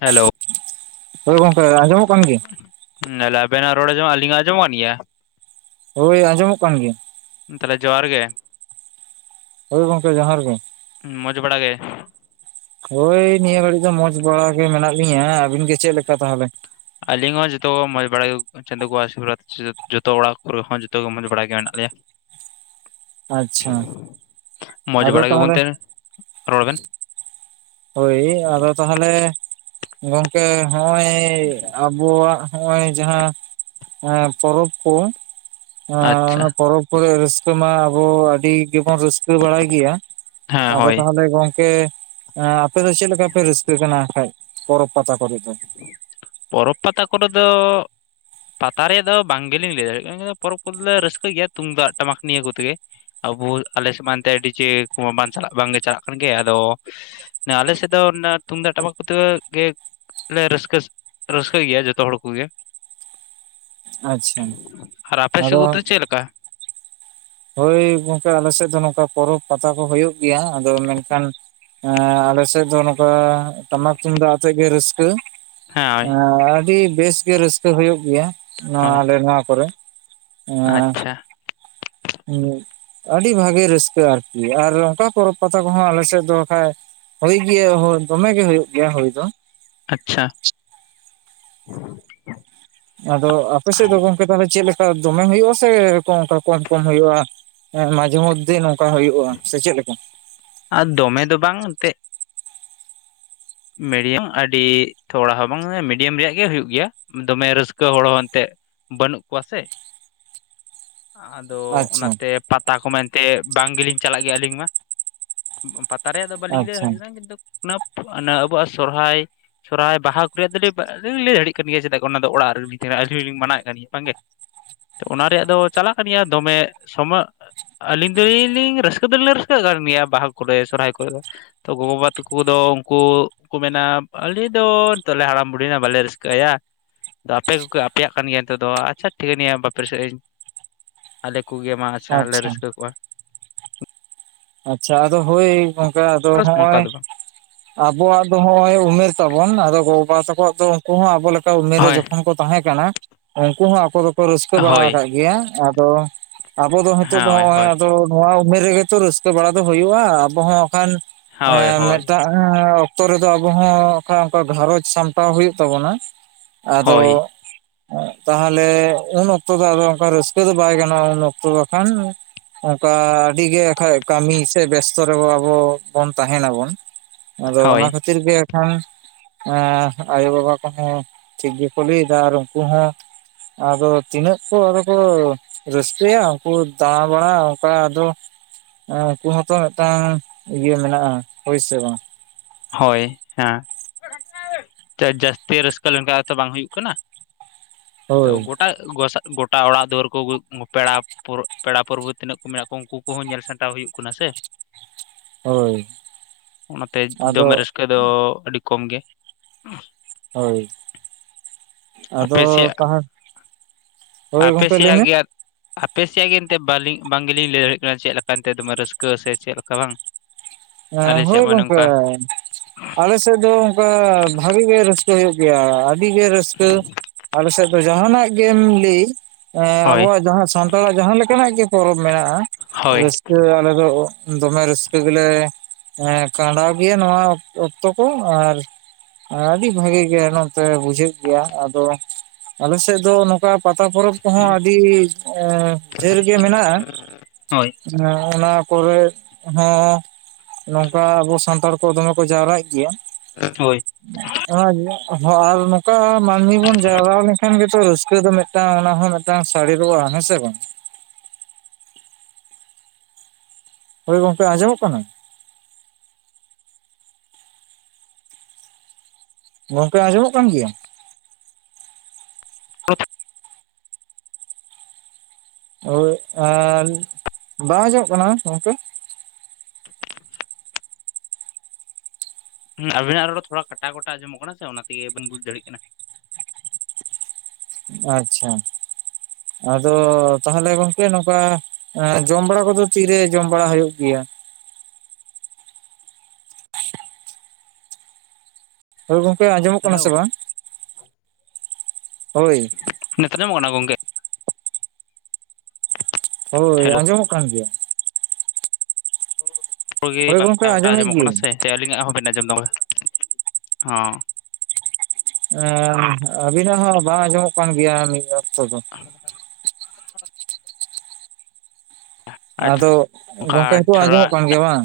Hello ᱦᱳᱭ ᱜᱚᱝᱠᱮ ᱟᱸᱡᱚᱢᱚᱜ ᱠᱟᱱ ᱜᱮᱭᱟ? ᱦᱩᱸ ᱟᱵᱮᱱᱟ ᱨᱚᱲ ᱟᱸᱡᱚᱢ ᱟᱞᱤᱧᱟ ᱟᱸᱡᱚᱢᱚᱜ ᱠᱟᱱ ᱜᱮᱭᱟ? ᱦᱳᱭ ᱟᱸᱡᱚᱢᱚᱜ ᱠᱟᱱ ᱜᱮᱭᱟ᱾ ᱛᱟᱦᱚᱞᱮ ᱡᱚᱦᱟᱨ ᱜᱮ ᱦᱳᱭ ᱜᱚᱝᱠᱮ ᱡᱚᱦᱟᱨ ᱜᱮ᱾ ᱢᱚᱡᱽ ᱵᱟᱲᱟ ᱜᱮ? ᱦᱳᱭ ᱱᱤᱭᱟᱹ ᱜᱷᱟᱹᱲᱤᱡ ᱫᱚ ᱢᱚᱡᱽ ᱵᱟᱲᱟ ᱜᱮ ᱢᱮᱱᱟᱜ ᱞᱤᱧᱟ᱾ ᱟᱹᱵᱤᱱ ᱜᱮ ᱪᱮᱫᱞᱮᱠᱟ ᱛᱟᱦᱚᱞᱮ? ᱟᱹᱞᱤᱧ ᱦᱚᱸ ᱡᱚᱛᱚ ᱢᱚᱡᱽ ᱵᱟᱲᱟᱜᱮ᱾ ᱪᱟᱸᱫᱚ ᱜᱚ-ᱟ ᱟᱹᱥᱤᱨᱵᱟᱫ ᱥᱮ ᱡᱚᱛᱚ ᱚᱲᱟᱜ ᱠᱚᱨᱮ ᱦᱚᱸ ᱡᱚᱛᱚ ᱢᱚᱡᱽ ᱵᱟᱲᱟ ᱜᱮ ᱢᱮᱱᱟᱜ ᱞᱮᱭᱟ᱾ ᱟᱪᱪᱷᱟ ᱢᱚᱡᱽ ᱟᱫᱚ ᱵᱟᱲᱟ ᱜᱮᱵᱚᱱ ᱛᱟᱦᱚᱞᱮ ᱛᱟᱦᱮᱸᱱ, ᱨᱚᱲ ᱵᱮᱱ? ᱦᱳᱭ ᱟᱫᱚ ᱛᱟᱦᱚᱞᱮ ᱜᱚᱝᱠᱮ ᱦᱚᱸᱜ-ᱚᱭ ᱟᱵᱚᱣᱟᱜ ᱦᱚᱸᱜ-ᱚᱭ ᱡᱟᱦᱟᱸ ᱮᱸ ᱯᱚᱨᱚᱵᱽ ᱠᱚ ᱟᱪᱪᱷᱟ ᱚᱱᱟ ᱯᱚᱨᱚᱵᱽ ᱠᱚᱨᱮ ᱨᱟᱹᱥᱠᱟᱹ ᱢᱟ ᱟᱵᱚ ᱟᱹᱰᱤ ᱜᱮᱵᱚᱱ ᱨᱟᱹᱥᱠᱟᱹ ᱵᱟᱲᱟᱭ ᱜᱮᱭᱟ᱾ ᱦᱮᱸ ᱟᱫᱚ ᱦᱳᱭ ᱛᱟᱦᱚᱞᱮ ᱜᱚᱝᱠᱮ ᱦᱮᱸ ᱟᱯᱮ ᱫᱚ ᱪᱮᱫ ᱞᱮᱠᱟ ᱯᱮ ᱨᱟᱹᱥᱠᱟᱹ ᱠᱟᱱᱟ ᱠᱷᱟᱡ, ᱯᱚᱨᱚᱵᱽ ᱯᱟᱛᱟ ᱠᱚᱨᱮ ᱫᱚ? ᱯᱚᱨᱚᱵᱽ ᱯᱟᱛᱟ ᱠᱚᱨᱮ ᱫᱚ ᱯᱟᱛᱟ ᱨᱮᱭᱟᱜ ᱫᱚ ᱵᱟᱝ ᱜᱮᱞᱤᱧ ᱞᱟᱹᱭ ᱫᱟᱲᱮᱭᱟᱜ ᱠᱟᱱᱟ ᱯᱚᱨᱚᱵᱽ ᱠᱚᱨᱮ ᱞᱮ ᱨᱟᱹᱥᱠᱟᱹᱭ ᱜᱮᱭᱟ ᱛᱩᱢᱫᱟᱜ, ᱴᱟᱢᱟᱠ, ᱱᱤᱭᱟᱹ ᱠᱚᱛᱮᱜᱮ ᱟᱵᱚ, ᱟᱞᱮ ᱥᱮᱫ ᱢᱟ ᱮᱱᱛᱮ ᱰᱤᱡᱮ ᱠᱚᱢᱟ ᱵᱟᱝ ᱪᱟᱞᱟᱜ ᱵᱟᱝᱜᱮ ᱪᱟᱞᱟᱜ ᱠᱟᱱ ᱜᱮ ᱟᱫᱚ ᱟᱞᱮ ᱥᱮᱫ ᱫᱚ ᱱᱟ ᱛᱩᱢᱫᱟᱜ ᱴᱟᱢᱟᱠ ᱠᱚᱛᱮ ᱜᱮᱞᱮ ᱨᱟᱹᱥᱠᱟᱹᱥ ᱨᱟᱹᱥᱠᱟᱹᱭ ᱜᱮᱭᱟ ᱡᱚᱛᱚ ᱦᱚᱲ ᱠᱚᱜᱮ᱾ ᱟᱪᱪᱷᱟ ᱟᱨ ᱟᱯᱮ ᱥᱮᱫ ᱟᱫᱚ ᱠᱚᱫᱚ ᱪᱮᱫ ᱞᱮᱠᱟ? ᱦᱳᱭ ᱜᱚᱝᱠᱮ ᱟᱞᱮ ᱥᱮᱫ ᱫᱚ ᱱᱚᱝᱠᱟ ᱯᱚᱨᱚᱵᱽ ᱯᱟᱛᱟ ᱠᱚ ᱦᱚᱭᱳᱜ ᱜᱮᱭᱟ ᱟᱫᱚ ᱢᱮᱱᱠᱷᱟᱱ ᱮᱸ ᱟᱞᱮᱥᱮᱫ ᱫᱚ ᱱᱚᱝᱠᱟ ᱴᱟᱢᱟᱠ ᱛᱩᱢᱫᱟᱜ ᱟᱛᱮᱜ ᱜᱮ ᱨᱟᱹᱥᱠᱟᱹ ᱦᱮᱸ ᱦᱳᱭ ᱮᱸ ᱟᱹᱰᱤ ᱵᱮᱥ ᱜᱮ ᱨᱟᱹᱥᱠᱟᱹ ᱦᱳᱭᱳᱜ ᱜᱮᱭᱟ, ᱱᱚᱣᱟ ᱦᱳᱭ ᱟᱞᱮ ᱱᱚᱣᱟ ᱠᱚᱨᱮ᱾ ᱟᱪᱪᱷᱟ᱾ ᱦᱮᱸ ᱟᱹᱰᱤ ᱵᱷᱟᱜᱮ ᱨᱟᱹᱥᱠᱟᱹ ᱟᱨᱠᱤ ᱟᱨ ᱚᱱᱠᱟ ᱯᱚᱨᱚᱵᱽ ᱯᱟᱛᱟ ᱠᱚᱦᱚᱸ ᱟᱞᱮ ᱥᱮᱫ ᱫᱚ ᱠᱷᱟᱡ ᱦᱳᱭ ᱜᱮᱭᱟ ᱦᱳᱭ ᱫᱚᱢᱮ ᱜᱮ ᱦᱳᱭᱳᱜ ᱜᱮᱭᱟ ᱦᱳᱭ ᱫᱚ᱾ ᱟᱪᱪᱷᱟ ᱟᱫᱚ ᱟᱯᱮ ᱥᱮᱫ ᱫᱚ ᱜᱚᱝᱠᱮ ᱛᱟᱦᱚᱞᱮ ᱪᱮᱫ ᱞᱮᱠᱟ ᱫᱚᱢᱮ ᱦᱩᱭᱩᱜ-ᱟ ᱥᱮ ᱚᱱᱠᱟ ᱠᱚᱢ ᱠᱚᱢ ᱦᱩᱭᱩᱜ-ᱟ? ᱦᱮᱸ ᱢᱟᱡᱷᱮ ᱢᱚᱫᱽᱫᱷᱮ ᱱᱚᱝᱠᱟ ᱦᱩᱭᱩᱜ-ᱟ ᱥᱮ ᱪᱮᱫ ᱞᱮᱠᱟ? ᱟᱨ ᱫᱚᱢᱮ ᱫᱚ ᱵᱟᱝ ᱮᱱᱛᱮ ᱢᱤᱰᱤᱭᱟᱢ ᱟᱹᱰᱤ ᱛᱷᱚᱲᱟ ᱦᱚᱸ ᱵᱟᱝ ᱢᱤᱰᱤᱭᱟᱢ ᱨᱮᱭᱟᱜ ᱜᱮ ᱦᱩᱭᱩᱜ ᱜᱮᱭᱟ᱾ ᱫᱚᱢᱮ ᱨᱟᱹᱥᱠᱟᱹ ᱦᱚᱲ ᱦᱚᱸ ᱮᱱᱛᱮ᱾ ᱵᱟᱹᱱᱩᱜ ᱠᱚᱣᱟ ᱥᱮ᱾ ᱟᱫᱚ ᱟᱪᱪᱷᱟ ᱚᱱᱟᱛᱮ ᱯᱟᱛᱟ ᱠᱚᱢᱟ ᱮᱱᱛᱮ ᱵᱟᱝ ᱜᱮᱞᱤᱧ ᱪᱟᱞᱟᱜ ᱜᱮᱭᱟ ᱟᱹᱞᱤᱧ ᱢᱟ᱾ ᱠᱟᱨᱮᱭᱟ ᱫᱚ ᱵᱟᱟᱹᱞᱤᱧ ᱞᱟᱹᱭ ᱟᱪᱪᱷᱟ ᱫᱟᱲᱮᱭᱟᱜ ᱠᱟᱱᱟ ᱠᱤᱱᱛᱩ ᱚᱱᱟ ᱚᱱᱟ ᱟᱵᱩᱣᱟᱜ ᱥᱚᱨᱦᱟᱭ᱾ ᱥᱚᱨᱦᱟᱭ, ᱵᱟᱦᱟ, ᱠᱚᱨᱮᱱᱟᱜ ᱫᱚᱞᱮ ᱞᱟᱹᱭ ᱫᱟᱲᱭᱟᱜ ᱠᱟᱱ ᱜᱮᱭᱟ ᱪᱮᱫᱟᱜ ᱚᱱᱟ ᱫᱚ ᱚᱲᱟᱜ ᱛᱟᱦᱮᱱᱟ ᱟᱹᱞᱤᱧ ᱦᱚᱸᱞᱤᱧ ᱢᱟᱱᱟᱮᱫ ᱠᱟᱱ ᱜᱮᱭᱟ ᱵᱟᱝ ᱜᱮ᱾ ᱚᱱᱟ ᱨᱮᱭᱟᱜ ᱫᱚ ᱪᱟᱞᱟᱜ ᱠᱟᱱ ᱜᱮᱭᱟ ᱫᱚᱢᱮ ᱥᱚᱢᱚ ᱟᱹᱞᱤᱧ ᱫᱚᱞᱤᱧ ᱨᱟᱹᱥᱠᱟᱹ ᱫᱚᱞᱤᱧ ᱨᱟᱹᱥᱠᱟᱹᱜ ᱠᱟᱱ ᱜᱮᱭᱟ, ᱵᱟᱦᱟ ᱠᱚᱨᱮ, ᱥᱚᱨᱦᱟᱭ ᱠᱚᱨᱮ ᱫᱚ᱾ ᱛᱚ ᱜᱚ-ᱵᱟᱵᱟ ᱛᱟᱠᱚ ᱫᱚ ᱩᱱᱠᱩ ᱩᱱᱠᱩ ᱠᱚ ᱢᱮᱱᱟ ᱟᱞᱮ ᱫᱚ ᱱᱤᱛᱚᱞᱮ ᱦᱟᱲᱟᱢᱼ ᱵᱩᱰᱷᱤᱱᱟ ᱵᱟᱞᱮ ᱨᱟᱹᱥᱠᱟᱹᱟᱭᱟ᱾ ᱟᱯᱮ ᱠᱚᱜᱮ ᱟᱯᱮᱭᱟᱜ ᱠᱟᱱ ᱜᱮᱭᱟ ᱱᱤᱛᱚᱜ ᱫᱚ ᱟᱪᱷᱟ ᱴᱷᱤᱠ ᱱᱤᱭᱟ. ᱵᱟᱯᱮ ᱨᱟᱹᱥᱠᱟᱹ ᱤᱧ᱾ ᱟᱞᱮ ᱠᱚᱜᱮ ᱢᱟ ᱟᱪᱪᱷᱟ ᱞᱮ ᱨᱟᱹᱥᱠᱟᱹ ᱠᱚᱜᱼᱟ᱾ ᱟᱪᱪᱷᱟ ᱟᱫᱚ ᱦᱳᱭ ᱜᱚᱝᱠᱮ ᱟᱫᱚ ᱚᱱᱠᱟ ᱱᱚᱜᱼᱚᱭ᱾ ᱫᱚ ᱵᱟᱝ ᱟᱵᱚᱣᱟᱜ ᱫᱚ ᱦᱚᱜ-ᱚᱭ ᱩᱢᱮᱨ ᱛᱟᱵᱚᱱ ᱟᱫᱚ ᱜᱚ-ᱵᱟᱵᱟ ᱛᱟᱠᱚᱣᱟᱜ ᱫᱚ ᱩᱱᱠᱩ ᱦᱚᱸ ᱟᱵᱚ ᱞᱮᱠᱟ ᱩᱢᱮᱨ ᱨᱮ ᱦᱳᱭ ᱡᱚᱠᱷᱚᱱ ᱠᱚ ᱛᱟᱦᱮᱸ ᱠᱟᱱᱟ, ᱩᱱᱠᱩ ᱦᱚᱸ ᱟᱠᱚ ᱫᱚ ᱠᱚ ᱨᱟᱹᱥᱠᱟᱹ ᱵᱟᱲᱟ ᱦᱳᱭ ᱟᱠᱟᱫ ᱜᱮᱭᱟ, ᱟᱫᱚ ᱟᱵᱚ ᱫᱚ ᱱᱤᱛᱚᱜ ᱫᱚ ᱦᱳᱭ ᱦᱚᱜ-ᱚᱭ ᱦᱳᱭ ᱟᱫᱚ᱾ ᱱᱚᱣᱟ ᱩᱢᱮᱨ ᱨᱮᱜᱮ ᱛᱚ ᱨᱟᱹᱥᱠᱟᱹ ᱵᱟᱲᱟ ᱫᱚ ᱦᱩᱭᱩᱜᱼᱟ, ᱟᱵᱚ ᱦᱚᱸᱠᱷᱟᱱ ᱦᱳᱭ ᱮᱸ ᱦᱳᱭ ᱢᱤᱫᱴᱟᱝ ᱮᱸ ᱚᱠᱛᱚ ᱨᱮᱫᱚ ᱟᱵᱚ ᱦᱚᱸ ᱚᱠᱟ ᱚᱱᱠᱟ ᱜᱷᱟᱨᱚᱡᱽ ᱥᱟᱢᱴᱟᱣ ᱦᱩᱭᱩᱜ ᱛᱟᱵᱚᱱᱟ᱾ ᱟᱫᱚ ᱦᱳᱭ ᱛᱟᱦᱚᱞᱮ ᱩᱱ ᱚᱠᱛᱚ ᱫᱚ ᱟᱫᱚ ᱚᱱᱠᱟ ᱨᱟᱹᱥᱠᱟᱹ ᱫᱚ ᱵᱟᱭ ᱜᱟᱱᱚᱜᱼᱟ ᱩᱱ ᱚᱠᱛᱚ ᱠᱷᱟᱱ᱾ ᱚᱱᱠᱟ ᱟᱹᱰᱤ ᱜᱮ ᱟᱠᱷᱟᱡ ᱠᱟᱹᱢᱤ ᱥᱮ ᱵᱮᱥᱛᱚ ᱨᱮ ᱟᱵᱚ ᱵᱚᱱ ᱛᱟᱦᱮᱱᱟᱵᱚᱱ, ᱟᱫᱚ ᱦᱳᱭ ᱚᱱᱟ ᱠᱷᱟᱹᱛᱤᱨ ᱜᱮ ᱠᱷᱟᱱ ᱮᱸ ᱟᱭᱳ ᱵᱟᱵᱟ ᱠᱚᱦᱚᱸ ᱴᱷᱤᱠ ᱜᱮᱠᱚ ᱞᱟᱹᱭᱮᱫᱟ ᱟᱨ ᱩᱱᱠᱩ ᱦᱚᱸ᱾ ᱟᱫᱚ ᱛᱤᱱᱟᱹᱜ ᱠᱚ ᱟᱫᱚ ᱠᱚ ᱨᱟᱹᱥᱠᱟᱹᱭᱟ ᱩᱱᱠᱩ ᱫᱟᱬᱟ ᱵᱟᱲᱟ ᱚᱱᱠᱟ ᱟᱫᱚ ᱩᱱᱠᱩ ᱦᱚᱸᱛᱚ ᱢᱤᱫᱴᱟᱝ ᱤᱭᱟᱹ ᱢᱮᱱᱟᱜᱼᱟ, ᱦᱳᱭ ᱥᱮ ᱵᱟᱝ? ᱦᱳᱭ ᱦᱮᱸ ᱡᱟᱹ ᱡᱟᱹᱥᱛᱤ ᱨᱟᱹᱥᱠᱟᱹ ᱞᱮᱱᱠᱷᱟᱱ ᱦᱚᱸᱛᱚ ᱵᱟᱝ ᱦᱩᱭᱩᱜ ᱠᱟᱱᱟ᱾ ᱛᱚ ᱦᱳᱭ ᱜᱚᱴᱟ ᱜᱚᱥᱟ ᱜᱚᱴᱟ ᱚᱲᱟᱜ ᱫᱩᱣᱟᱹᱨ ᱠᱚ ᱯᱮᱲᱟ᱾ ᱯᱚᱲᱚ ᱯᱮᱲᱟ ᱯᱚᱨᱵᱷᱩ ᱛᱤᱱᱟᱹᱜ ᱠᱚ ᱢᱮᱱᱟᱜ ᱠᱚᱣᱟ ᱩᱱᱠᱩ ᱠᱚᱦᱚᱸ ᱧᱮᱞ ᱥᱟᱢᱴᱟᱣ ᱦᱩᱭᱩᱜ ᱠᱟᱱᱟ ᱥᱮ᱾ ᱦᱳᱭ ᱟᱫᱚ ᱠᱮ ᱫᱚ ᱟᱹᱰᱤ ᱠᱚᱢ ᱜᱮ᱾ ᱦᱳᱭ ᱟᱯᱮ ᱟᱫᱚ ᱥᱮᱭᱟᱜ ᱛᱟᱦᱟ ᱟᱯᱮ ᱥᱮᱭᱟᱜ ᱜᱮᱭᱟᱫ ᱟᱯᱮ ᱥᱮᱭᱟᱜ ᱜᱮ ᱮᱱᱛᱮᱫ ᱵᱟᱞᱤᱧ ᱵᱟᱝ ᱜᱮᱞᱤᱧ ᱞᱟᱹᱭ ᱫᱟᱲᱮᱭᱟᱜ ᱠᱟᱱᱟ, ᱪᱮᱫ ᱞᱮᱠᱟ ᱚᱱᱛᱮ ᱫᱚᱢᱮ ᱨᱟᱹᱥᱠᱟᱹ ᱥᱮ ᱪᱮᱫ ᱞᱮᱠᱟ ᱵᱟᱝ? [inaudible] ᱮᱸ ᱟᱞᱮ ᱦᱳᱭ ᱥᱮᱫ ᱢᱟ ᱜᱚᱝᱠᱮ ᱱᱚᱝᱠᱟ ᱟᱞᱮ ᱥᱮᱫ ᱫᱚ ᱚᱱᱠᱟ ᱵᱷᱟᱜᱤ ᱜᱮ ᱨᱟᱹᱥ ᱠᱟᱹ ᱦᱩᱭᱩᱜ ᱜᱮᱭᱟ ᱟᱹᱰᱤ ᱜᱮ ᱨᱟᱹᱥᱠᱟᱹ, ᱟᱞᱮ ᱥᱮᱫ ᱫᱚ ᱡᱟᱦᱟᱱᱟᱜ ᱜᱮᱢ ᱞᱟᱹᱭ ᱮᱸ ᱦᱳᱭ ᱟᱵᱚᱣᱟᱜ ᱡᱟᱦᱟᱸ ᱥᱟᱱᱛᱟᱲᱟᱜ ᱡᱟᱦᱟᱸ ᱞᱮᱠᱟᱱᱟᱜ ᱜᱮ ᱯᱚᱨᱚᱵᱽ ᱢᱮᱱᱟᱜᱼᱟ ᱦᱳᱭ ᱨᱟᱹᱥᱠᱟᱹ ᱟᱞᱮ ᱫᱚ ᱫᱚᱢᱮ ᱨᱟᱹᱥᱠᱟᱹ ᱜᱮᱞᱮ᱾ ᱦᱮᱸ ᱠᱷᱟᱸᱰᱟᱣ ᱜᱮᱭᱟ ᱱᱚᱣᱟ ᱚᱠᱛᱚ ᱠᱚ ᱟᱨ ᱟᱰᱤ ᱵᱷᱟᱜᱤ ᱜᱮ ᱱᱚᱛᱮ ᱵᱩᱡᱷᱟᱹᱣᱟᱜ ᱜᱮᱭᱟ ᱟᱫᱚ ᱟᱞᱮ ᱥᱮᱫ ᱫᱚ᱾ ᱯᱟ ᱯᱟᱛᱟ ᱯᱚᱨᱚᱵᱽ ᱠᱚᱦᱚᱸ ᱟᱹᱰᱤ ᱮᱸ ᱡᱷᱟᱹᱞ ᱜᱮ ᱦᱳᱭ ᱢᱮᱱᱟᱜᱼᱟ ᱚᱱᱟ ᱠᱚᱨᱮ ᱦᱚᱸ᱾ ᱱᱚᱝᱠᱟ ᱟᱵᱚ ᱥᱟᱱᱛᱟᱲ ᱠᱚ ᱫᱚᱢᱮ ᱠᱚ ᱡᱟᱣᱨᱟᱜ ᱜᱮᱭᱟ᱾ ᱦᱳᱭ᱾ ᱟᱨ ᱦᱚᱸ ᱱᱚᱝᱠᱟ ᱢᱟᱹᱱᱢᱤ ᱵᱚᱱ ᱡᱟᱣᱨᱟ ᱞᱮᱠᱷᱟᱱ ᱜᱮᱛᱚ ᱨᱟᱹᱥᱠᱟᱹ ᱫᱚ ᱢᱤᱫ ᱢᱤᱫᱴᱟᱝ ᱚᱱᱟ ᱦᱚᱸ ᱢᱤᱫᱴᱟᱝ ᱥᱟᱹᱲᱤ ᱨᱚᱵᱟᱜ-ᱟ, ᱦᱮᱸ ᱥᱮ ᱵᱟᱝ? ᱦᱳᱭ ᱜᱚᱝᱠᱮ ᱟᱸᱡᱚᱢᱚᱜ ᱠᱟᱱᱟ? ᱜᱚᱝᱠᱮ ᱟᱸᱡᱚᱢᱚᱜ ᱠᱟᱱ ᱜᱮᱭᱟ? [inaudible] ᱦᱚᱭ ᱟᱨ ᱵᱟᱝ ᱟᱸᱡᱚᱢᱚᱜ ᱠᱟᱱᱟ ᱜᱚᱝᱠᱮ? [unintelligible] ᱦᱩᱸ ᱟᱵᱤᱱᱟᱜ ᱨᱚᱲ ᱛᱷᱚᱲᱟ ᱠᱟᱴᱟᱣ ᱠᱚᱴᱟᱣ ᱟᱸᱡᱚᱢᱚᱜ ᱠᱟᱱᱟ ᱥᱮ ᱚᱱᱟ ᱛᱮᱜᱮ ᱵᱟᱞᱤᱧ ᱵᱩᱡ ᱫᱟᱲᱮᱭᱟᱜ ᱠᱟᱱᱟ᱾ ᱟᱪᱪᱷᱟ ᱟᱫᱚ ᱛᱟᱦᱚᱞᱮ ᱜᱚᱝᱠᱮ ᱱᱚᱝᱠᱟ ᱡᱚᱢ ᱮᱸ ᱵᱟᱲᱟ ᱠᱚᱫᱚ ᱛᱤᱨᱮ ᱡᱚᱢ ᱵᱟᱲᱟ ᱦᱩᱭᱩᱜ ᱜᱮᱭᱟ? ᱦᱳᱭ ᱜᱚᱝᱠᱮ ᱟᱸᱡᱚᱢᱚᱜ ᱠᱟᱱᱟ ᱦᱮᱞᱳ ᱥᱮ ᱵᱟᱝ? ᱦᱳᱭ ᱱᱤᱛ ᱟᱸᱡᱚᱢᱚᱜ ᱠᱟᱱᱟ ᱜᱚᱝᱠᱮ? ᱦᱳᱭ ᱦᱮᱞᱳ ᱟᱸᱡᱚᱢᱚᱜ ᱠᱟᱱ ᱜᱮᱭᱟ᱾ ᱦᱲᱮ ᱦᱳᱭ ᱜᱚᱝᱠᱮ ᱵᱟᱝᱟ ᱜᱴᱟ ᱟᱸᱡᱚᱢᱮᱫ ᱟᱸᱡᱚᱢᱚᱜ ᱠᱟᱱᱟ ᱜᱤᱭᱟᱹᱧ ᱥᱮ ᱥᱮ ᱟᱹᱞᱤᱧᱟᱜ ᱦᱚᱸᱵᱮᱱ ᱟᱸᱡᱚᱢ ᱫᱟ ᱦᱚᱸ ᱮᱸ ᱟᱹᱵᱤᱱᱟᱜ ᱦᱚᱸ ᱵᱟᱝ ᱟᱸᱡᱚᱢᱚᱜ ᱠᱟᱱ ᱜᱮᱭᱟ ᱢᱤᱫ ᱚᱠᱛᱚ ᱫᱚ᱾ ᱟᱪᱪᱷᱟ ᱟᱫᱚ ᱚᱱᱠᱟ ᱜᱚᱝᱠᱮ ᱱᱤᱛᱚᱜ ᱛᱷᱚᱲᱟ ᱟᱸᱡᱚᱢᱚᱜ ᱠᱟᱱ ᱜᱮᱭᱟ ᱵᱟᱝ᱾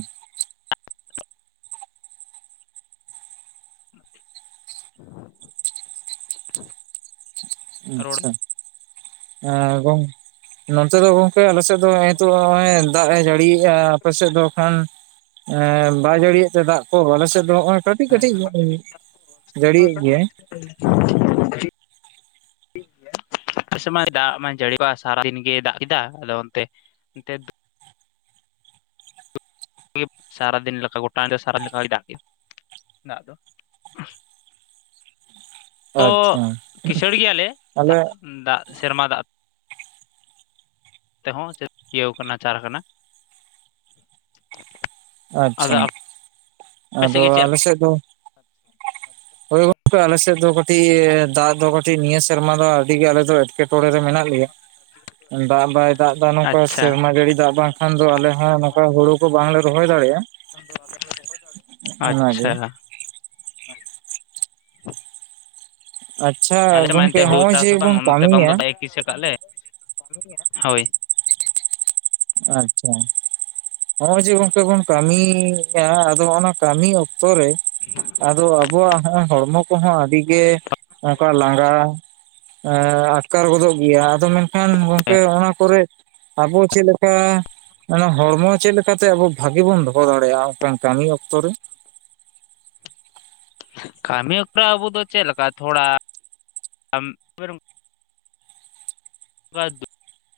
ᱨᱚᱲ ᱟᱪᱪᱷᱟ ᱮᱸ ᱜᱚᱝᱼᱼ ᱱᱚᱛᱮ ᱫᱚ ᱜᱚᱝᱠᱮ ᱟᱞᱮᱥᱮᱫ ᱫᱚ ᱱᱤᱛᱚᱜ ᱱᱚᱜᱚᱭ ᱫᱟᱜ ᱮ ᱡᱟᱹᱲᱤᱭᱮᱫᱼᱟ ᱟᱯᱮᱥᱮᱫ ᱫᱚ ᱠᱷᱟᱱ᱾ ᱮᱸ ᱵᱟᱭ ᱡᱟᱹᱲᱤᱭᱮᱫ ᱛᱮ ᱫᱟᱜ ᱠᱚ ᱟᱞᱮ ᱥᱮᱫ ᱫᱚ ᱱᱚᱜᱼᱚᱭ ᱠᱟᱹᱴᱤᱡ ᱠᱟᱹᱴᱤᱡ ᱟᱞᱮ ᱡᱟᱹᱲᱤᱭᱮᱫ ᱜᱮᱭᱟᱭ᱾ [unintelligible] ᱟ ᱢᱟ ᱫᱟᱜ ᱢᱟᱭ ᱡᱟᱹᱲᱤᱚᱜ ᱥᱟᱨᱟᱫᱤᱱ ᱜᱮᱭ ᱫᱟᱜ ᱠᱮᱫᱟ ᱟᱫᱚ ᱚᱱᱛᱮ ᱛᱮ᱾ ᱥᱟᱨᱟ ᱫᱤᱱ ᱞᱮᱠᱟ ᱜᱚᱴᱟ ᱧᱤᱱᱫᱟᱹ ᱥᱟᱨᱟ ᱫᱤᱱ ᱞᱮᱠᱟ ᱫᱟᱜ ᱠᱯᱫ ᱫᱟᱜ ᱫᱚ᱾ ᱛᱚ ᱟᱪᱪᱷᱟ ᱠᱤᱥᱟᱹᱲ ᱜᱮᱭᱟᱞᱮ ᱟᱞᱮ ᱫᱟᱜ ᱫᱟᱜ ᱥᱮᱨᱢᱟ ᱫᱟᱜ ᱛᱮᱦᱚᱸ ᱪᱮᱫ ᱤᱭᱟᱹᱣ ᱠᱟᱱᱟ ᱪᱟᱨ ᱠᱟᱱᱟ ᱟᱪᱪᱷᱟ ᱟᱫᱚ ᱟᱯᱮ ᱟᱫᱚ ᱥᱮᱫ ᱜᱮ ᱪᱮᱫ ᱟᱞᱮᱥᱮᱫ ᱫᱚ ᱦᱳᱭ ᱜᱚᱝᱠᱮ ᱟᱞᱮᱥᱮᱫ ᱫᱚ ᱠᱟᱹᱴᱤᱡ ᱫᱟᱜ ᱫᱚ ᱠᱟᱹᱴᱤᱡ ᱱᱤᱭᱟᱹ ᱥᱮᱨᱢᱟ ᱫᱚ ᱟᱹᱰᱤ ᱜᱮ ᱟᱞᱮ ᱫᱚ ᱮᱴᱠᱮᱴᱚᱬᱮ ᱨᱮ ᱢᱮᱱᱟᱜ ᱞᱮᱭᱟ᱾ [unintelligible] ᱫᱟᱜ ᱵᱟᱭ ᱫᱟᱜ ᱮᱫᱟ ᱱᱚᱝᱠᱟ ᱟᱪᱪᱷᱟ ᱥᱮᱨᱢᱟ ᱡᱟᱹᱲᱤ ᱫᱟᱜ ᱵᱟᱝᱠᱷᱟᱱ ᱫᱚ ᱟᱞᱮᱦ ᱱᱚᱝᱠᱟ ᱦᱩᱲᱩ ᱠᱚ ᱵᱟᱝᱞᱮ ᱨᱚᱦᱚᱭ ᱫᱟᱲᱮᱭᱟᱜᱼᱟ᱾ ᱚᱱᱟᱜᱮ ᱟᱪᱪᱷᱟ ᱟᱪᱪᱷᱟ ᱟᱞᱮ ᱢᱟ ᱮᱱᱛᱮ ᱜᱚᱝᱠᱮ ᱦᱩᱲᱩ ᱦᱚᱸᱜᱼᱚᱭ ᱪᱟᱥ ᱡᱮ ᱦᱚᱸ ᱵᱚᱱ ᱚᱱᱟᱛᱮ ᱵᱟᱝ ᱠᱟᱹᱢᱤᱭᱟ ᱫᱚ ᱫᱟᱜ ᱮ ᱠᱤᱥᱟᱹ ᱟᱠᱟᱫ ᱦᱳᱭ ᱟᱪᱪᱷᱟ ᱱᱚᱜᱼᱚᱭ ᱡᱮ ᱜᱚᱝᱠᱮ ᱵᱚᱱ ᱠᱟᱹᱢᱤᱭᱟ ᱟᱫᱚ ᱚᱱᱟ ᱠᱟᱹᱢᱤ ᱚᱠᱛᱚ ᱨᱮ᱾ ᱟᱫᱚ ᱟᱵᱚᱣᱟᱜ ᱦᱚᱲᱢᱚ ᱠᱚᱦᱚᱸ ᱟᱹᱰᱤ ᱜᱮ ᱚᱱᱠᱟ ᱞᱟᱸᱜᱟ᱾ ᱮᱸ ᱟᱴᱠᱟᱨ ᱜᱚᱫᱚᱜ ᱜᱮᱭᱟ ᱟᱫᱚ ᱢᱮᱱᱠᱷᱟᱱ ᱜᱚᱝᱠᱮ ᱚᱱᱟ ᱠᱚᱨᱮ ᱟᱵᱚ ᱪᱮᱫ ᱞᱮᱼᱼ ᱠᱟ ᱚᱱᱟ ᱦᱚᱲᱢᱚ ᱪᱮᱫ ᱞᱮᱠᱟᱛᱮ ᱟᱵᱚ ᱵᱷᱟᱜᱤ ᱵᱚᱱ ᱫᱚᱦᱚ ᱫᱟᱲᱮᱭᱟᱜᱼᱟ ᱚᱱᱠᱟᱱ ᱠᱟᱹᱢᱤ ᱚᱠᱛᱚ ᱨᱮ᱾ ᱠᱟᱹᱢᱤ ᱚᱠᱚᱛᱚ ᱟᱵᱚ ᱫᱚ ᱪᱮᱫ ᱞᱮᱠᱟ ᱛᱷᱚᱲᱟ ᱜᱟᱱ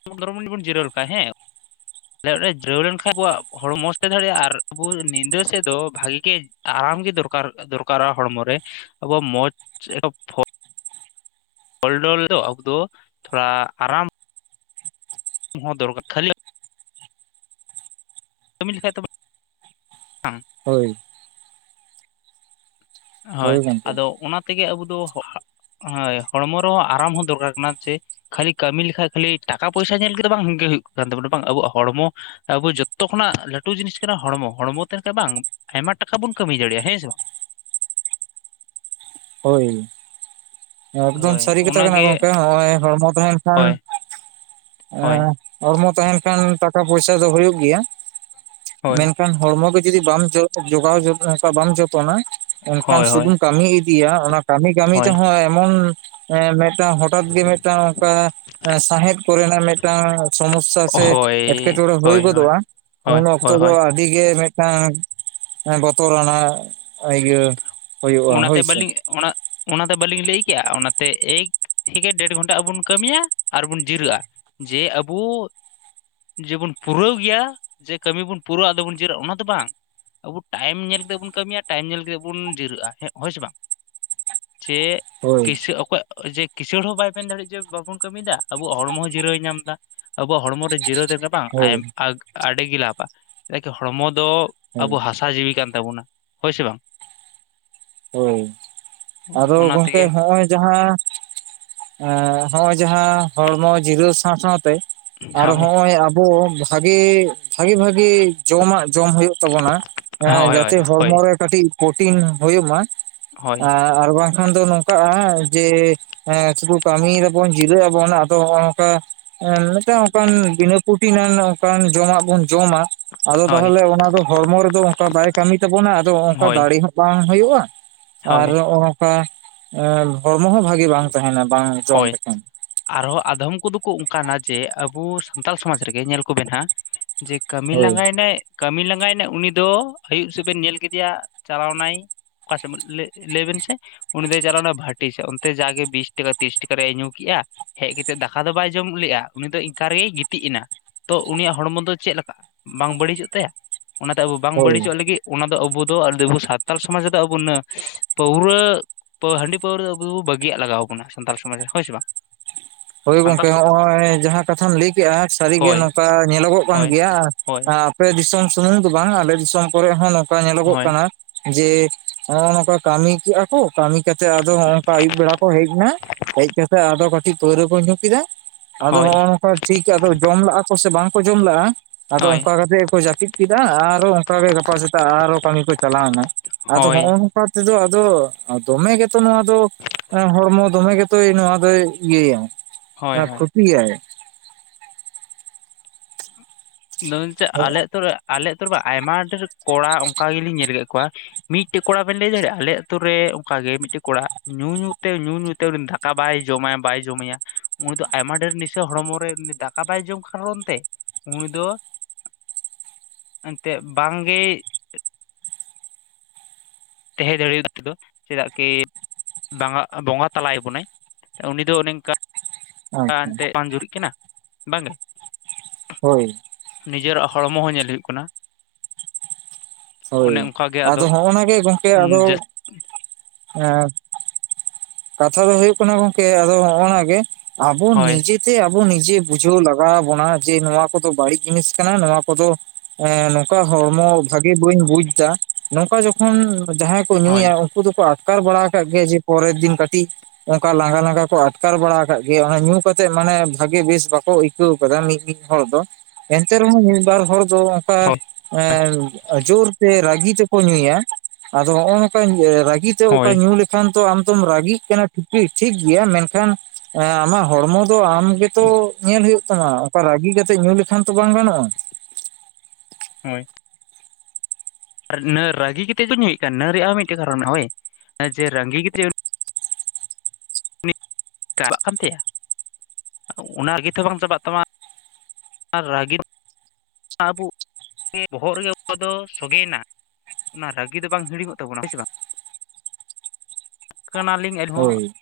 ᱚᱱ ᱯᱚᱱᱨᱚ ᱢᱤᱱᱤ ᱵᱚᱱ ᱡᱤᱨᱟᱹᱣ ᱞᱮᱠᱟ ᱦᱮᱸ ᱟᱮ ᱚᱸᱰᱮ ᱡᱩᱨᱟᱹᱣ ᱞᱮᱱᱠᱷᱟᱱᱡ ᱟᱵᱚᱣᱟᱜ ᱦᱚᱲ ᱢᱚᱡᱽ ᱛᱮ ᱫᱟᱲᱮᱭᱟᱜᱼᱟ ᱟᱨ ᱟᱵᱚ ᱧᱤᱫᱟᱹ ᱥᱮᱫ ᱫᱚ ᱵᱷᱟᱜᱤ ᱜᱮ᱾ ᱟᱨᱟᱢ ᱜᱮ ᱫᱚᱨᱠᱟᱨ ᱫᱚᱨᱠᱟᱨᱟ ᱦᱚᱲᱢᱚ ᱨᱮ ᱟᱵᱚ ᱢᱚᱸᱡᱽ [inaudible] ᱮ ᱚᱞᱰᱚᱞ ᱫᱚ ᱟᱵᱚ ᱫᱚ ᱛᱷᱚᱲᱟ ᱟᱨᱟᱢ᱾ [inaudible] [inaudible] ᱦᱳᱭ ᱦᱳᱭ ᱟᱫᱚ ᱚᱱᱟ ᱛᱮᱜᱮ ᱟᱵᱚ ᱫᱚ ᱦᱳᱭ ᱦᱚᱲᱢᱚ ᱨᱮᱦᱚᱸ ᱟᱨᱟᱢ ᱦᱚᱸ ᱫᱚᱨᱠᱟᱨ ᱠᱟᱱᱟ ᱡᱮ ᱠᱷᱟᱹᱞᱤ ᱠᱟᱹᱢᱤ ᱞᱮᱠᱷᱟᱡ ᱠᱷᱟᱹᱞᱤ ᱴᱟᱠᱟ ᱯᱚᱭᱥᱟ ᱧᱮᱞ ᱠᱮᱫ ᱵᱟᱝᱜᱮ ᱦᱩᱭᱩᱜ ᱠᱟᱱ ᱛᱟᱵᱚᱱᱟ ᱵᱟᱝ ᱟᱵᱚᱣᱟᱜ ᱦᱚᱲᱢᱚ ᱡᱚᱛᱚ ᱠᱷᱚᱱᱟᱜ ᱞᱟᱹᱴᱩ ᱡᱤᱱᱤᱥ ᱠᱟᱱᱟ ᱦᱚᱲᱢᱚ, ᱦᱚᱲᱢᱚ ᱛᱱᱠᱷᱟᱱ ᱵᱟᱝ ᱟᱭᱢᱟ ᱴᱟᱠᱟ ᱵᱚᱱ ᱡᱟᱹᱢᱤ ᱫᱟᱲᱮᱭᱟᱜ-ᱟ ᱦᱮᱸ ᱥᱮ ᱵᱟᱝ? ᱦᱳᱭ ᱮᱠᱫᱚᱢ ᱦᱳᱭ ᱥᱟᱹᱨᱤ ᱠᱟᱛᱷᱟ ᱠᱟᱱᱟ ᱚᱱᱟᱜᱮ ᱜᱚᱝᱠᱮ ᱱᱚᱜ-ᱚᱭ ᱦᱚᱲᱢᱚ ᱛᱟᱦᱮᱱ ᱠᱷᱟᱱ ᱦᱳᱭ ᱦᱳᱭ ᱦᱚᱲᱢᱚ ᱛᱟᱦᱮᱱ ᱠᱷᱟᱱ ᱴᱟᱠᱟ ᱯᱚᱭᱥᱟ ᱫᱚ ᱦᱩᱭᱩᱜ ᱜᱮᱭᱟ ᱦᱳᱭ ᱢᱮᱱᱠᱷᱟᱱ ᱦᱚᱲᱢᱚ ᱜᱮ ᱡᱩᱫᱤ ᱵᱟᱢ ᱡᱚᱜᱟᱣ ᱚᱱᱠᱟ ᱵᱟᱢ ᱡᱚᱛᱚᱱᱟ ᱮᱱᱠᱷᱟᱱ ᱦᱳᱭ ᱦᱳᱭ ᱥᱩᱫᱩᱢ ᱠᱟᱹᱢᱤ ᱤᱫᱤ ᱤᱫᱤᱭᱟ ᱚᱱᱟ ᱠᱟᱹᱢᱤ ᱠᱟᱹᱢᱤ ᱦᱳᱭ ᱛᱮᱦᱚᱸ ᱮᱢᱚᱱ ᱢᱤᱫᱴᱟᱝ ᱦᱚᱴᱟᱛ ᱜᱮ ᱢᱤᱫᱴᱟᱝ ᱚᱱᱠᱟ ᱥᱟᱸᱦᱮᱫ ᱠᱚᱨᱮᱱᱟᱜ ᱢᱤᱫᱴᱟᱝ ᱥᱚᱢᱚᱥᱥᱟ ᱥᱮ ᱮᱴᱠᱮᱴᱬᱮ ᱦᱩᱭ ᱦᱳᱭ ᱦᱳᱭ ᱦᱳᱭ ᱜᱚᱫᱚᱜ-ᱟ ᱦᱳᱭ ᱦᱳᱭ ᱛᱚᱵᱮ ᱦᱳᱭ ᱟᱹᱰᱤ ᱜᱮ ᱢᱤᱫᱴᱟᱝ ᱵᱚᱛᱚᱨᱱᱟᱜ ᱤᱭᱟᱹ ᱦᱩᱭᱩᱜᱼᱟ ᱚᱱᱟᱛᱮ ᱦᱳᱭ ᱥᱮ ᱵᱟᱹᱞᱤᱧ ᱚᱱᱟ ᱚᱱᱟᱛᱮ ᱵᱟᱹᱞᱤᱧ ᱞᱟᱹᱭ ᱠᱮᱜ-ᱟ ᱚᱱᱟᱛᱮ ᱮᱠ ᱴᱷᱤᱠ ᱜᱮᱭᱟ ᱰᱮᱲ ᱜᱷᱚᱱᱴᱟ ᱟᱵ ᱵᱚᱱ ᱠᱟᱹᱢᱤᱭᱟ ᱟᱨᱵᱚᱱ ᱡᱤᱨᱟᱹᱜ-ᱟ ᱡᱮ ᱟᱵᱚ ᱡᱮᱵᱚᱱ ᱯᱩᱨᱟᱹᱣ ᱜᱮᱭᱟ ᱡᱮ ᱠᱟᱹᱢᱤ ᱵᱚᱱ ᱯᱩᱨᱟᱹᱜ-ᱟ ᱟᱫᱚ ᱵᱚᱱ ᱡᱤᱨᱟᱹᱜ ᱚᱱᱟ ᱫᱚ ᱵᱟᱝ ᱟᱵᱚ ᱴᱟᱭᱤᱢ ᱧᱮᱞ ᱠᱟᱛᱮᱫ ᱵᱚᱱ ᱠᱟᱹᱢᱤᱭᱟ ᱴᱟᱭᱤᱢ ᱧᱮᱞ ᱠᱟᱛᱜ ᱵᱚᱱ ᱡᱤᱨᱟᱹᱜ-ᱟ᱾ ᱦᱮᱸ ᱦᱳᱭ ᱥᱮ ᱵᱟᱝ, ᱡᱮ ᱦᱳᱭ ᱠᱥᱟᱹ ᱚᱠᱚᱭᱟᱜ ᱡᱮ ᱠᱤᱥᱟᱹᱟᱹᱲ ᱦᱚᱸ ᱵᱟᱭ ᱢᱮᱱ ᱫᱟᱲᱮᱜ ᱡᱮ ᱵᱟᱵᱚᱱ ᱠᱟᱹᱢᱤ ᱫᱟ ᱟᱵᱚᱣᱟᱜ ᱦᱚᱲᱢᱚ ᱦᱚᱸ ᱡᱤᱨᱟᱹᱣ ᱧᱟᱢ ᱮᱫᱟ ᱟᱵᱚᱣᱟᱜ ᱦᱚᱲᱢᱚ ᱨᱮ ᱡᱤᱨᱟᱹᱣ ᱵᱟᱝ ᱦᱳᱭ ᱟᱹᱰᱤᱜᱮ ᱞᱟᱵᱷᱼᱟ ᱪᱮᱫᱟᱜ ᱠᱤ ᱦᱚᱲᱢᱚ ᱫᱚ ᱦᱳᱭ ᱟᱵᱚ ᱦᱟᱥᱟ ᱡᱤᱣᱤ ᱠᱟᱱ ᱛᱟᱵᱚᱱᱟ ᱦᱳᱭ ᱥᱮ ᱵᱟᱝ? ᱦᱳᱭ, ᱟᱫᱚ ᱚᱱᱟ ᱜᱚᱢᱠᱮ ᱛᱮᱜᱮ ᱱᱚᱜ-ᱚᱭ ᱡᱟᱦᱟᱸ ᱮᱸ ᱱᱚᱸᱜᱼᱚᱭ ᱡᱟᱦᱟ ᱦᱚᱲᱢᱚ ᱡᱤᱨᱟᱹᱣ ᱥᱟᱶ ᱥᱟᱶᱛᱮ ᱟᱨ ᱦᱳᱭ ᱦᱚᱸᱜ-ᱚᱭ ᱟᱵᱚ ᱵᱷᱟᱜᱤ, ᱵᱷᱟᱜᱤ ᱵᱷᱟᱜᱤ ᱡᱚᱢᱟᱜ ᱡᱚᱢ ᱦᱩᱭᱩᱜ ᱛᱟᱵᱚᱱᱟ ᱮᱸ ᱦᱳᱭ ᱦᱳᱭ ᱡᱟᱛᱮ ᱦᱚᱲᱢᱚ ᱨᱮ ᱠᱟᱹᱴᱤᱡ ᱯᱨᱚᱴᱤᱱ ᱦᱩᱭᱩᱜ ᱢᱟ ᱦᱳᱭ ᱟᱨ ᱵᱟᱝᱠᱷᱟᱱ ᱫᱚ ᱱᱚᱝᱠᱟᱜ-ᱟ ᱡᱮ ᱮᱸ ᱥᱩᱫᱷᱩ ᱠᱟᱹᱢᱤᱭ ᱫᱟᱵᱚᱱ ᱡᱤᱨᱟᱹᱜ ᱟᱵᱚᱱ ᱟᱫᱚ ᱱᱚᱜ-ᱚ ᱱᱚᱝᱠᱟ ᱮᱸ ᱢᱤᱫᱴᱟᱝ ᱚᱱᱠᱟᱱ ᱵᱤᱱᱟᱹ ᱯᱨᱚᱴᱤᱱᱟᱜ ᱚᱱᱠᱟᱱ ᱡᱚᱢᱟᱜ ᱵᱚᱱ ᱡᱚᱢᱟ ᱟᱫᱚ ᱦᱳᱭ ᱛᱟᱦᱚᱞᱮ ᱚᱱᱟ ᱫᱚ ᱦᱚᱲᱢᱚ ᱨᱮᱫᱚ ᱚᱱᱠᱟ ᱵᱟᱭ ᱠᱟᱹᱢᱤ ᱛᱟᱵᱚᱱᱟ ᱟᱫᱚ ᱚᱱᱠᱟ ᱦᱳᱭ ᱫᱟᱲᱮ ᱦᱚᱸ ᱵᱟᱝ ᱦᱩᱭᱩᱜ-ᱟ ᱟᱨ ᱦᱳᱭ ᱱᱚᱜ-ᱱᱚᱝᱠᱟ ᱮ ᱦᱚᱲᱢᱚ ᱦᱚᱸ ᱵᱷᱟᱜᱤ ᱵᱟᱝ ᱛᱟᱦᱮᱱᱟ ᱵᱟᱝ ᱡᱚᱢ ᱦᱳᱭ ᱞᱮᱠᱷᱟᱱ᱾ ᱟᱨᱦᱚᱸ ᱟᱫᱚᱢ ᱠᱚᱫᱚ ᱠᱚ ᱚᱱᱠᱟᱱᱟ ᱡᱮ, ᱟᱵᱚ ᱥᱟᱱᱛᱟᱞ ᱥᱚᱢᱟᱡᱽ ᱨᱮᱜᱮ ᱧᱮᱞ ᱠᱚᱵᱤᱱ ᱦᱟᱸᱜ ᱡᱮ ᱠᱟᱹᱢᱤ ᱦᱳᱭ ᱞᱟᱸᱜᱟᱭᱱᱟᱭ, ᱠᱟᱹᱢᱤ ᱞᱟᱸᱜᱟᱭᱱᱟᱭ ᱩᱱᱤ ᱫᱚ ᱟᱭᱩᱵ ᱥᱮᱜ ᱵᱤᱱ ᱧᱮᱞ ᱠᱮᱫᱮᱭᱟ ᱪᱟᱞᱟᱣᱱᱟᱭ ᱚᱠᱟ ᱥᱮᱜ ᱢᱟ ᱞᱮ-ᱞᱮᱭᱵᱮᱱ ᱥᱮ ᱩᱱᱤ ᱫᱚᱭ ᱪᱟᱞᱟᱣᱱᱟ ᱵᱷᱟᱴᱤ ᱥᱮᱜ ᱚᱱᱛᱮ ᱡᱟᱜᱮ ᱵᱤᱥ ᱴᱟᱠᱟ ᱵᱤᱥ ᱴᱟᱠᱟ ᱨᱮᱭᱟᱜ ᱮ ᱧᱩ ᱠᱮᱜ-ᱟ, ᱦᱮᱡ ᱠᱟᱛᱮᱜ ᱫᱟᱠᱟ ᱫᱚ ᱵᱟᱭ ᱡᱚᱢ ᱞᱮᱜ-ᱟ ᱩᱱᱤ ᱫᱚ ᱤᱱᱠᱟ ᱨᱮᱜᱮᱭ ᱜᱤᱛᱤᱡ ᱮᱱᱟ᱾ ᱛᱚ ᱩᱱᱤᱭᱟᱜ ᱦᱚᱲᱢᱚ ᱫᱚ ᱪᱮᱫ ᱞᱮᱠᱟ-ᱟ ᱵᱟᱝ ᱵᱟᱹᱲᱤᱡᱚᱜ ᱛᱟᱭᱟ? ᱚᱱᱟᱛᱮ ᱟᱵᱚ ᱵᱟᱝ ᱦᱳᱭ ᱵᱟᱹᱲᱤᱡᱚᱜ ᱞᱟᱹᱜᱤᱫ ᱚᱱᱟ ᱫᱚ ᱟᱵᱚ ᱫᱚ ᱟᱵᱚ ᱥᱟᱱᱛᱟᱞ ᱥᱚᱢᱟᱡ ᱨᱮᱫᱚ ᱟᱵᱚᱱᱟᱜ ᱯᱟᱹᱣᱨᱟᱹ‌ ᱦᱟᱺᱰᱤ ᱯᱟᱹᱣᱨᱟᱹ ᱟᱵᱚ ᱫᱚ ᱵᱟᱹᱜᱤᱭᱟᱜ ᱞᱟᱜᱟᱣ ᱟᱵᱚᱱᱟ ᱥᱟᱱᱛᱟᱲ ᱥᱚᱢᱟᱡᱽ ᱨᱮ ᱦᱳᱭ ᱥᱮ ᱵᱟᱝ? ᱦᱳᱭ ᱥᱟᱱᱛᱟᱲ ᱜᱚᱢᱠᱮ ᱱᱚᱜ-ᱚᱭ ᱡᱟᱦᱟᱸ ᱠᱟᱛᱷᱟᱢ ᱞᱮᱭ ᱠᱮᱜ-ᱟ ᱥᱟᱹᱨᱤ ᱜᱮ ᱦᱳᱭ ᱱᱚᱝᱠᱟ ᱧᱮᱞᱚᱜᱚᱜ ᱠᱟᱱ ᱦᱳᱭ ᱜᱮᱭᱟ ᱦᱳᱭ ᱟᱯᱮᱭᱟᱜ ᱫᱤᱥᱚᱢ ᱥᱩᱢᱩᱝ ᱫᱚ ᱵᱟᱝ ᱟᱞᱮ ᱫᱤᱥᱚᱢ ᱠᱚᱨᱮ ᱦᱚᱸ ᱱᱚᱝᱠᱟ ᱧᱮᱞᱚᱜᱚᱜ ᱦᱳᱭ ᱠᱟᱱᱟ ᱡᱮ ᱱᱚᱜ-ᱚ ᱱᱚᱝᱠᱟ ᱠᱟᱹᱢᱤ ᱠᱮᱜᱼᱟ ᱠᱚ ᱠᱟᱹᱢᱤ ᱠᱟᱛᱮᱜ ᱟᱫᱚ ᱱᱚᱜᱼᱚ ᱱᱚᱝᱠᱟ ᱟᱹᱭᱩᱵ ᱵᱮᱲᱟ ᱠᱚ ᱦᱮᱡᱱᱟ ᱦᱮᱡ ᱠᱟᱛᱮ‌ ᱟᱫᱚ ᱠᱟᱹᱴᱤᱡ ᱯᱟᱹᱣᱨᱟᱹ ᱠᱚ ᱧᱩ ᱠᱮᱫᱟ ᱟᱫᱚ ᱦᱳᱭ ᱱᱚᱜ-ᱚ ᱱᱚᱝᱠᱟ ᱴᱷᱤᱠ ᱟᱫᱚ ᱡᱚᱢ ᱞᱟᱜ ᱠᱚ ᱥᱮ ᱵᱟᱝ ᱠᱚ ᱡᱚᱢ ᱞᱟᱜ-ᱟ ᱟᱫᱚ ᱦᱳᱭ ᱚᱝᱠᱟ ᱠᱟᱛᱮᱜᱮᱠᱚ ᱡᱟᱹᱯᱤᱫ ᱠᱮᱫᱟ ᱟᱨᱚ ᱚᱱᱠᱟᱜᱮ ᱜᱟᱯᱟ ᱥᱮᱛᱟᱜ ᱟᱨᱚ ᱠᱟᱹᱢᱤ ᱠᱚ ᱪᱟᱞᱟᱣ ᱮᱱᱟ᱾ ᱟᱫᱚ ᱦᱳᱭ ᱱᱚᱜᱼᱚ ᱱᱚᱝᱠᱟ ᱛᱮᱫᱚ ᱟᱫᱚ ᱫᱚᱢᱮ ᱜᱮᱛᱚ ᱱᱚᱣᱟ ᱫᱚ ᱦᱚᱲᱢᱚ ᱫᱚᱢᱮ ᱜᱮᱛᱚᱭ ᱱᱚᱣᱟ ᱫᱚᱭ ᱤᱭᱟᱹᱭᱟᱭ ᱦᱳᱭ ᱦᱳᱭ ᱠᱷᱚᱛᱤᱭᱟᱭ᱾ [unintelligible] ᱟᱞᱮ ᱟᱛᱩᱨᱮ, ᱟᱞᱮ ᱟᱹᱛᱩᱨᱮᱢᱟ ᱟᱭᱢᱟ ᱰᱷᱟᱹᱨ ᱠᱚᱲᱟ ᱚᱱᱠᱟ ᱜᱮᱞᱤᱧ ᱧᱮᱞ ᱠᱮᱫ ᱠᱚᱣᱟ ᱢᱤᱫᱴᱮᱡ ᱠᱚᱲᱟ ᱵᱮᱱ ᱞᱮᱭ ᱫᱟᱲᱮᱜᱼᱟ ᱟᱞᱮ ᱟᱛᱩᱨᱮ ᱚᱱᱠᱟᱜᱮ ᱢᱤᱫᱴᱮᱡ ᱠᱚᱲᱟ ᱧᱩ ᱧᱩ ᱛᱮ ᱧᱩ ᱧᱩ ᱛᱮ ᱫᱟᱜ ᱠᱟ ᱵᱟᱭ ᱡᱚᱢᱟ ᱵᱟᱭ ᱡᱚᱢᱮᱭᱟ ᱩᱱᱤ ᱫᱚ ᱟᱭᱢᱟ ᱰᱷᱮᱨ ᱱᱮᱥᱟ ᱦᱚᱲᱢᱚ ᱨᱮ ᱩᱱᱤ ᱫᱟᱠᱟ ᱵᱟᱭ ᱡᱚᱢ ᱠᱟᱨᱚᱱᱛᱮ ᱩᱱᱤ ᱫᱚ ᱮᱱᱛᱮᱜ ᱵᱟᱝᱜᱮᱭ ᱛᱟᱦᱮᱸ ᱫᱟᱲᱮᱭᱟᱜ ᱛᱮᱫᱚ ᱪᱮᱫᱟᱜ ᱠᱤ ᱵᱟᱝᱟᱜ ᱵᱚᱸᱜᱟ ᱛᱟᱞᱟᱭᱮᱜ ᱵᱚᱱᱟᱭ ᱩᱱᱤ ᱫᱚ ᱚᱱᱮ ᱚᱝᱠᱟ ᱟᱪᱪᱷᱟ [inaudible] ᱡᱩᱨᱤᱜ ᱠᱟᱱᱟ ᱵᱟᱝᱜᱮ᱾ ᱦᱳᱭ ᱱᱤᱡᱮᱨᱟᱜ ᱦᱚᱲᱢᱚ ᱦᱚᱸ ᱧᱮᱞ ᱦᱩᱭᱩᱜ ᱠᱟᱱᱟ᱾ ᱦᱳᱭ ᱚᱱᱮ ᱚᱱᱠᱟᱜᱮ ᱟᱫᱚ ᱱᱚᱜᱼᱚᱱᱟ ᱜᱮ ᱜᱚᱝᱠᱮ ᱟᱫᱚ ᱡᱟᱹᱥ ᱮᱸ ᱠᱟᱛᱷᱟ ᱫᱚ ᱦᱩᱭᱩᱜ ᱠᱟᱱᱟ ᱜᱚᱝᱠᱮ ᱟᱫᱚ ᱱᱚᱜᱼᱚᱱᱟᱜᱮ ᱟᱵᱚ ᱦᱳᱭ ᱱᱤᱡᱮ ᱛᱮ ᱟᱵᱚ ᱱᱤᱡᱮ ᱵᱩᱡᱷᱟᱹᱣ ᱞᱟᱜᱟᱣ ᱟᱵᱚᱱᱟ ᱡᱮ ᱱᱚᱣᱟ ᱠᱚᱫᱚ ᱵᱟᱹᱲᱤᱡ ᱡᱤᱱᱤᱥ ᱠᱟᱱᱟ ᱱᱚᱣᱟ ᱠᱚᱫᱚ ᱮᱸ ᱱᱚᱝᱠᱟ ᱦᱚᱲᱢᱚ ᱵᱷᱟᱜᱮ ᱵᱟᱹᱧ ᱵᱩᱡᱽᱼᱫᱟ ᱱᱚᱝᱠᱟ ᱡᱚᱠᱷᱚᱱ ᱡᱟᱦᱟᱸᱭ ᱠᱚ ᱦᱳᱭ ᱧᱩᱭᱟ ᱩᱱ ᱠᱩ ᱫᱚᱠᱚ ᱟᱴᱠᱟᱨ ᱵᱟᱲᱟ ᱠᱟᱜ ᱜᱮᱭᱟ ᱡᱮ ᱯᱚᱨᱮᱨ ᱫᱤᱱ ᱠᱟᱹᱴᱤᱡ ᱚᱱᱠᱟ ᱞᱟᱸᱜᱟ ᱞᱟᱸᱜᱟ ᱠᱚ ᱟᱴᱠᱟᱨ ᱵᱟᱲᱟ ᱠᱟᱜ ᱜᱮᱭᱟ ᱚᱱᱟ ᱧᱩ ᱠᱟᱛᱮᱜ ᱢᱟᱱᱮ ᱵᱷᱟᱜᱤ ᱵᱮᱥ ᱵᱟᱠᱚ ᱟᱹᱭᱠ ᱠᱟᱹᱣ ᱠᱟᱫᱟ ᱢᱤᱫ ᱢᱤᱫ ᱦᱚᱲ ᱫᱚ ᱮᱱᱛᱮ ᱨᱮᱦᱚᱸ ᱢᱤᱫ ᱵᱟᱨ ᱦᱚᱲ ᱛᱚ ᱚᱱᱠᱟ ᱦᱳᱭ ᱮᱸ ᱡᱳᱨ ᱛᱮ ᱨᱟᱹᱜᱤ ᱛᱮ ᱠᱚ ᱧᱩᱭᱟ ᱟᱫᱚ ᱱᱚᱜᱼᱚᱭ ᱱᱚᱝᱠᱟ ᱨᱟᱹᱜᱤ ᱛᱮ ᱚᱠᱟ ᱦᱳᱭ ᱧᱩ ᱞᱮᱠᱷᱟᱱ ᱛᱚ ᱟᱢᱛᱚᱢ ᱨᱟᱹᱜᱤᱜ ᱠᱟᱱᱟ ᱴᱷᱤᱠᱤ, ᱴᱷᱤᱠ ᱜᱮᱭᱟ ᱢᱮᱱᱠᱷᱟᱱ ᱮᱸ ᱟᱢᱟᱜ ᱦᱚᱲᱢᱚ ᱫᱚ ᱟᱢ ᱜᱮᱛᱚ ᱧᱮᱞ ᱦᱩᱭᱩᱜ ᱛᱟᱢᱟ ᱚᱱᱠᱟ ᱨᱟᱹᱜᱤ ᱠᱟᱛᱮᱜ ᱧᱩ ᱞᱮᱠᱷᱟᱱ ᱛᱚ ᱵᱟᱝ ᱜᱟᱱᱚᱜᱼᱟ᱾ ᱦᱳᱭ ᱟᱨ ᱱᱟᱹ ᱨᱟᱸᱟᱹᱜᱤ ᱠᱟᱛᱮᱜ ᱠᱚ ᱧᱩᱭᱮᱫ ᱠᱟᱱ ᱱᱟᱹ ᱨᱮᱭᱟᱜ ᱦᱚᱸ ᱢᱤᱫ ᱴᱮᱡ ᱠᱟᱨᱚᱱ ᱢᱮᱱᱟᱜᱟ ᱦᱳᱭ ᱡᱮ ᱨᱟᱹᱜᱤ ᱠᱟᱛᱮᱜ ᱪᱟᱞᱟᱜ ᱠᱟᱱ ᱛᱟᱭᱟ ᱚᱱᱟᱜᱮ ᱛᱚ ᱵᱟᱝ ᱪᱟᱵᱟᱜ ᱛᱟᱢᱟ᱾ ᱨᱟᱹᱜᱤ ᱟᱵᱚ ᱵᱚᱦᱚᱜ ᱨᱮ ᱜᱮ ᱚᱱᱟ ᱫᱚ ᱥᱚᱜᱮᱭ ᱱᱟ ᱚᱱᱟ ᱨᱟᱹᱜᱤ ᱫᱚ ᱵᱟᱝ ᱦᱤᱲᱤᱧᱚᱜ ᱛᱟᱵᱚᱱᱟ ᱦᱳᱭ ᱥᱮ ᱵᱟᱝ ᱠᱟᱱᱟᱞᱤᱧ ᱦᱚᱸ ᱦᱳᱭ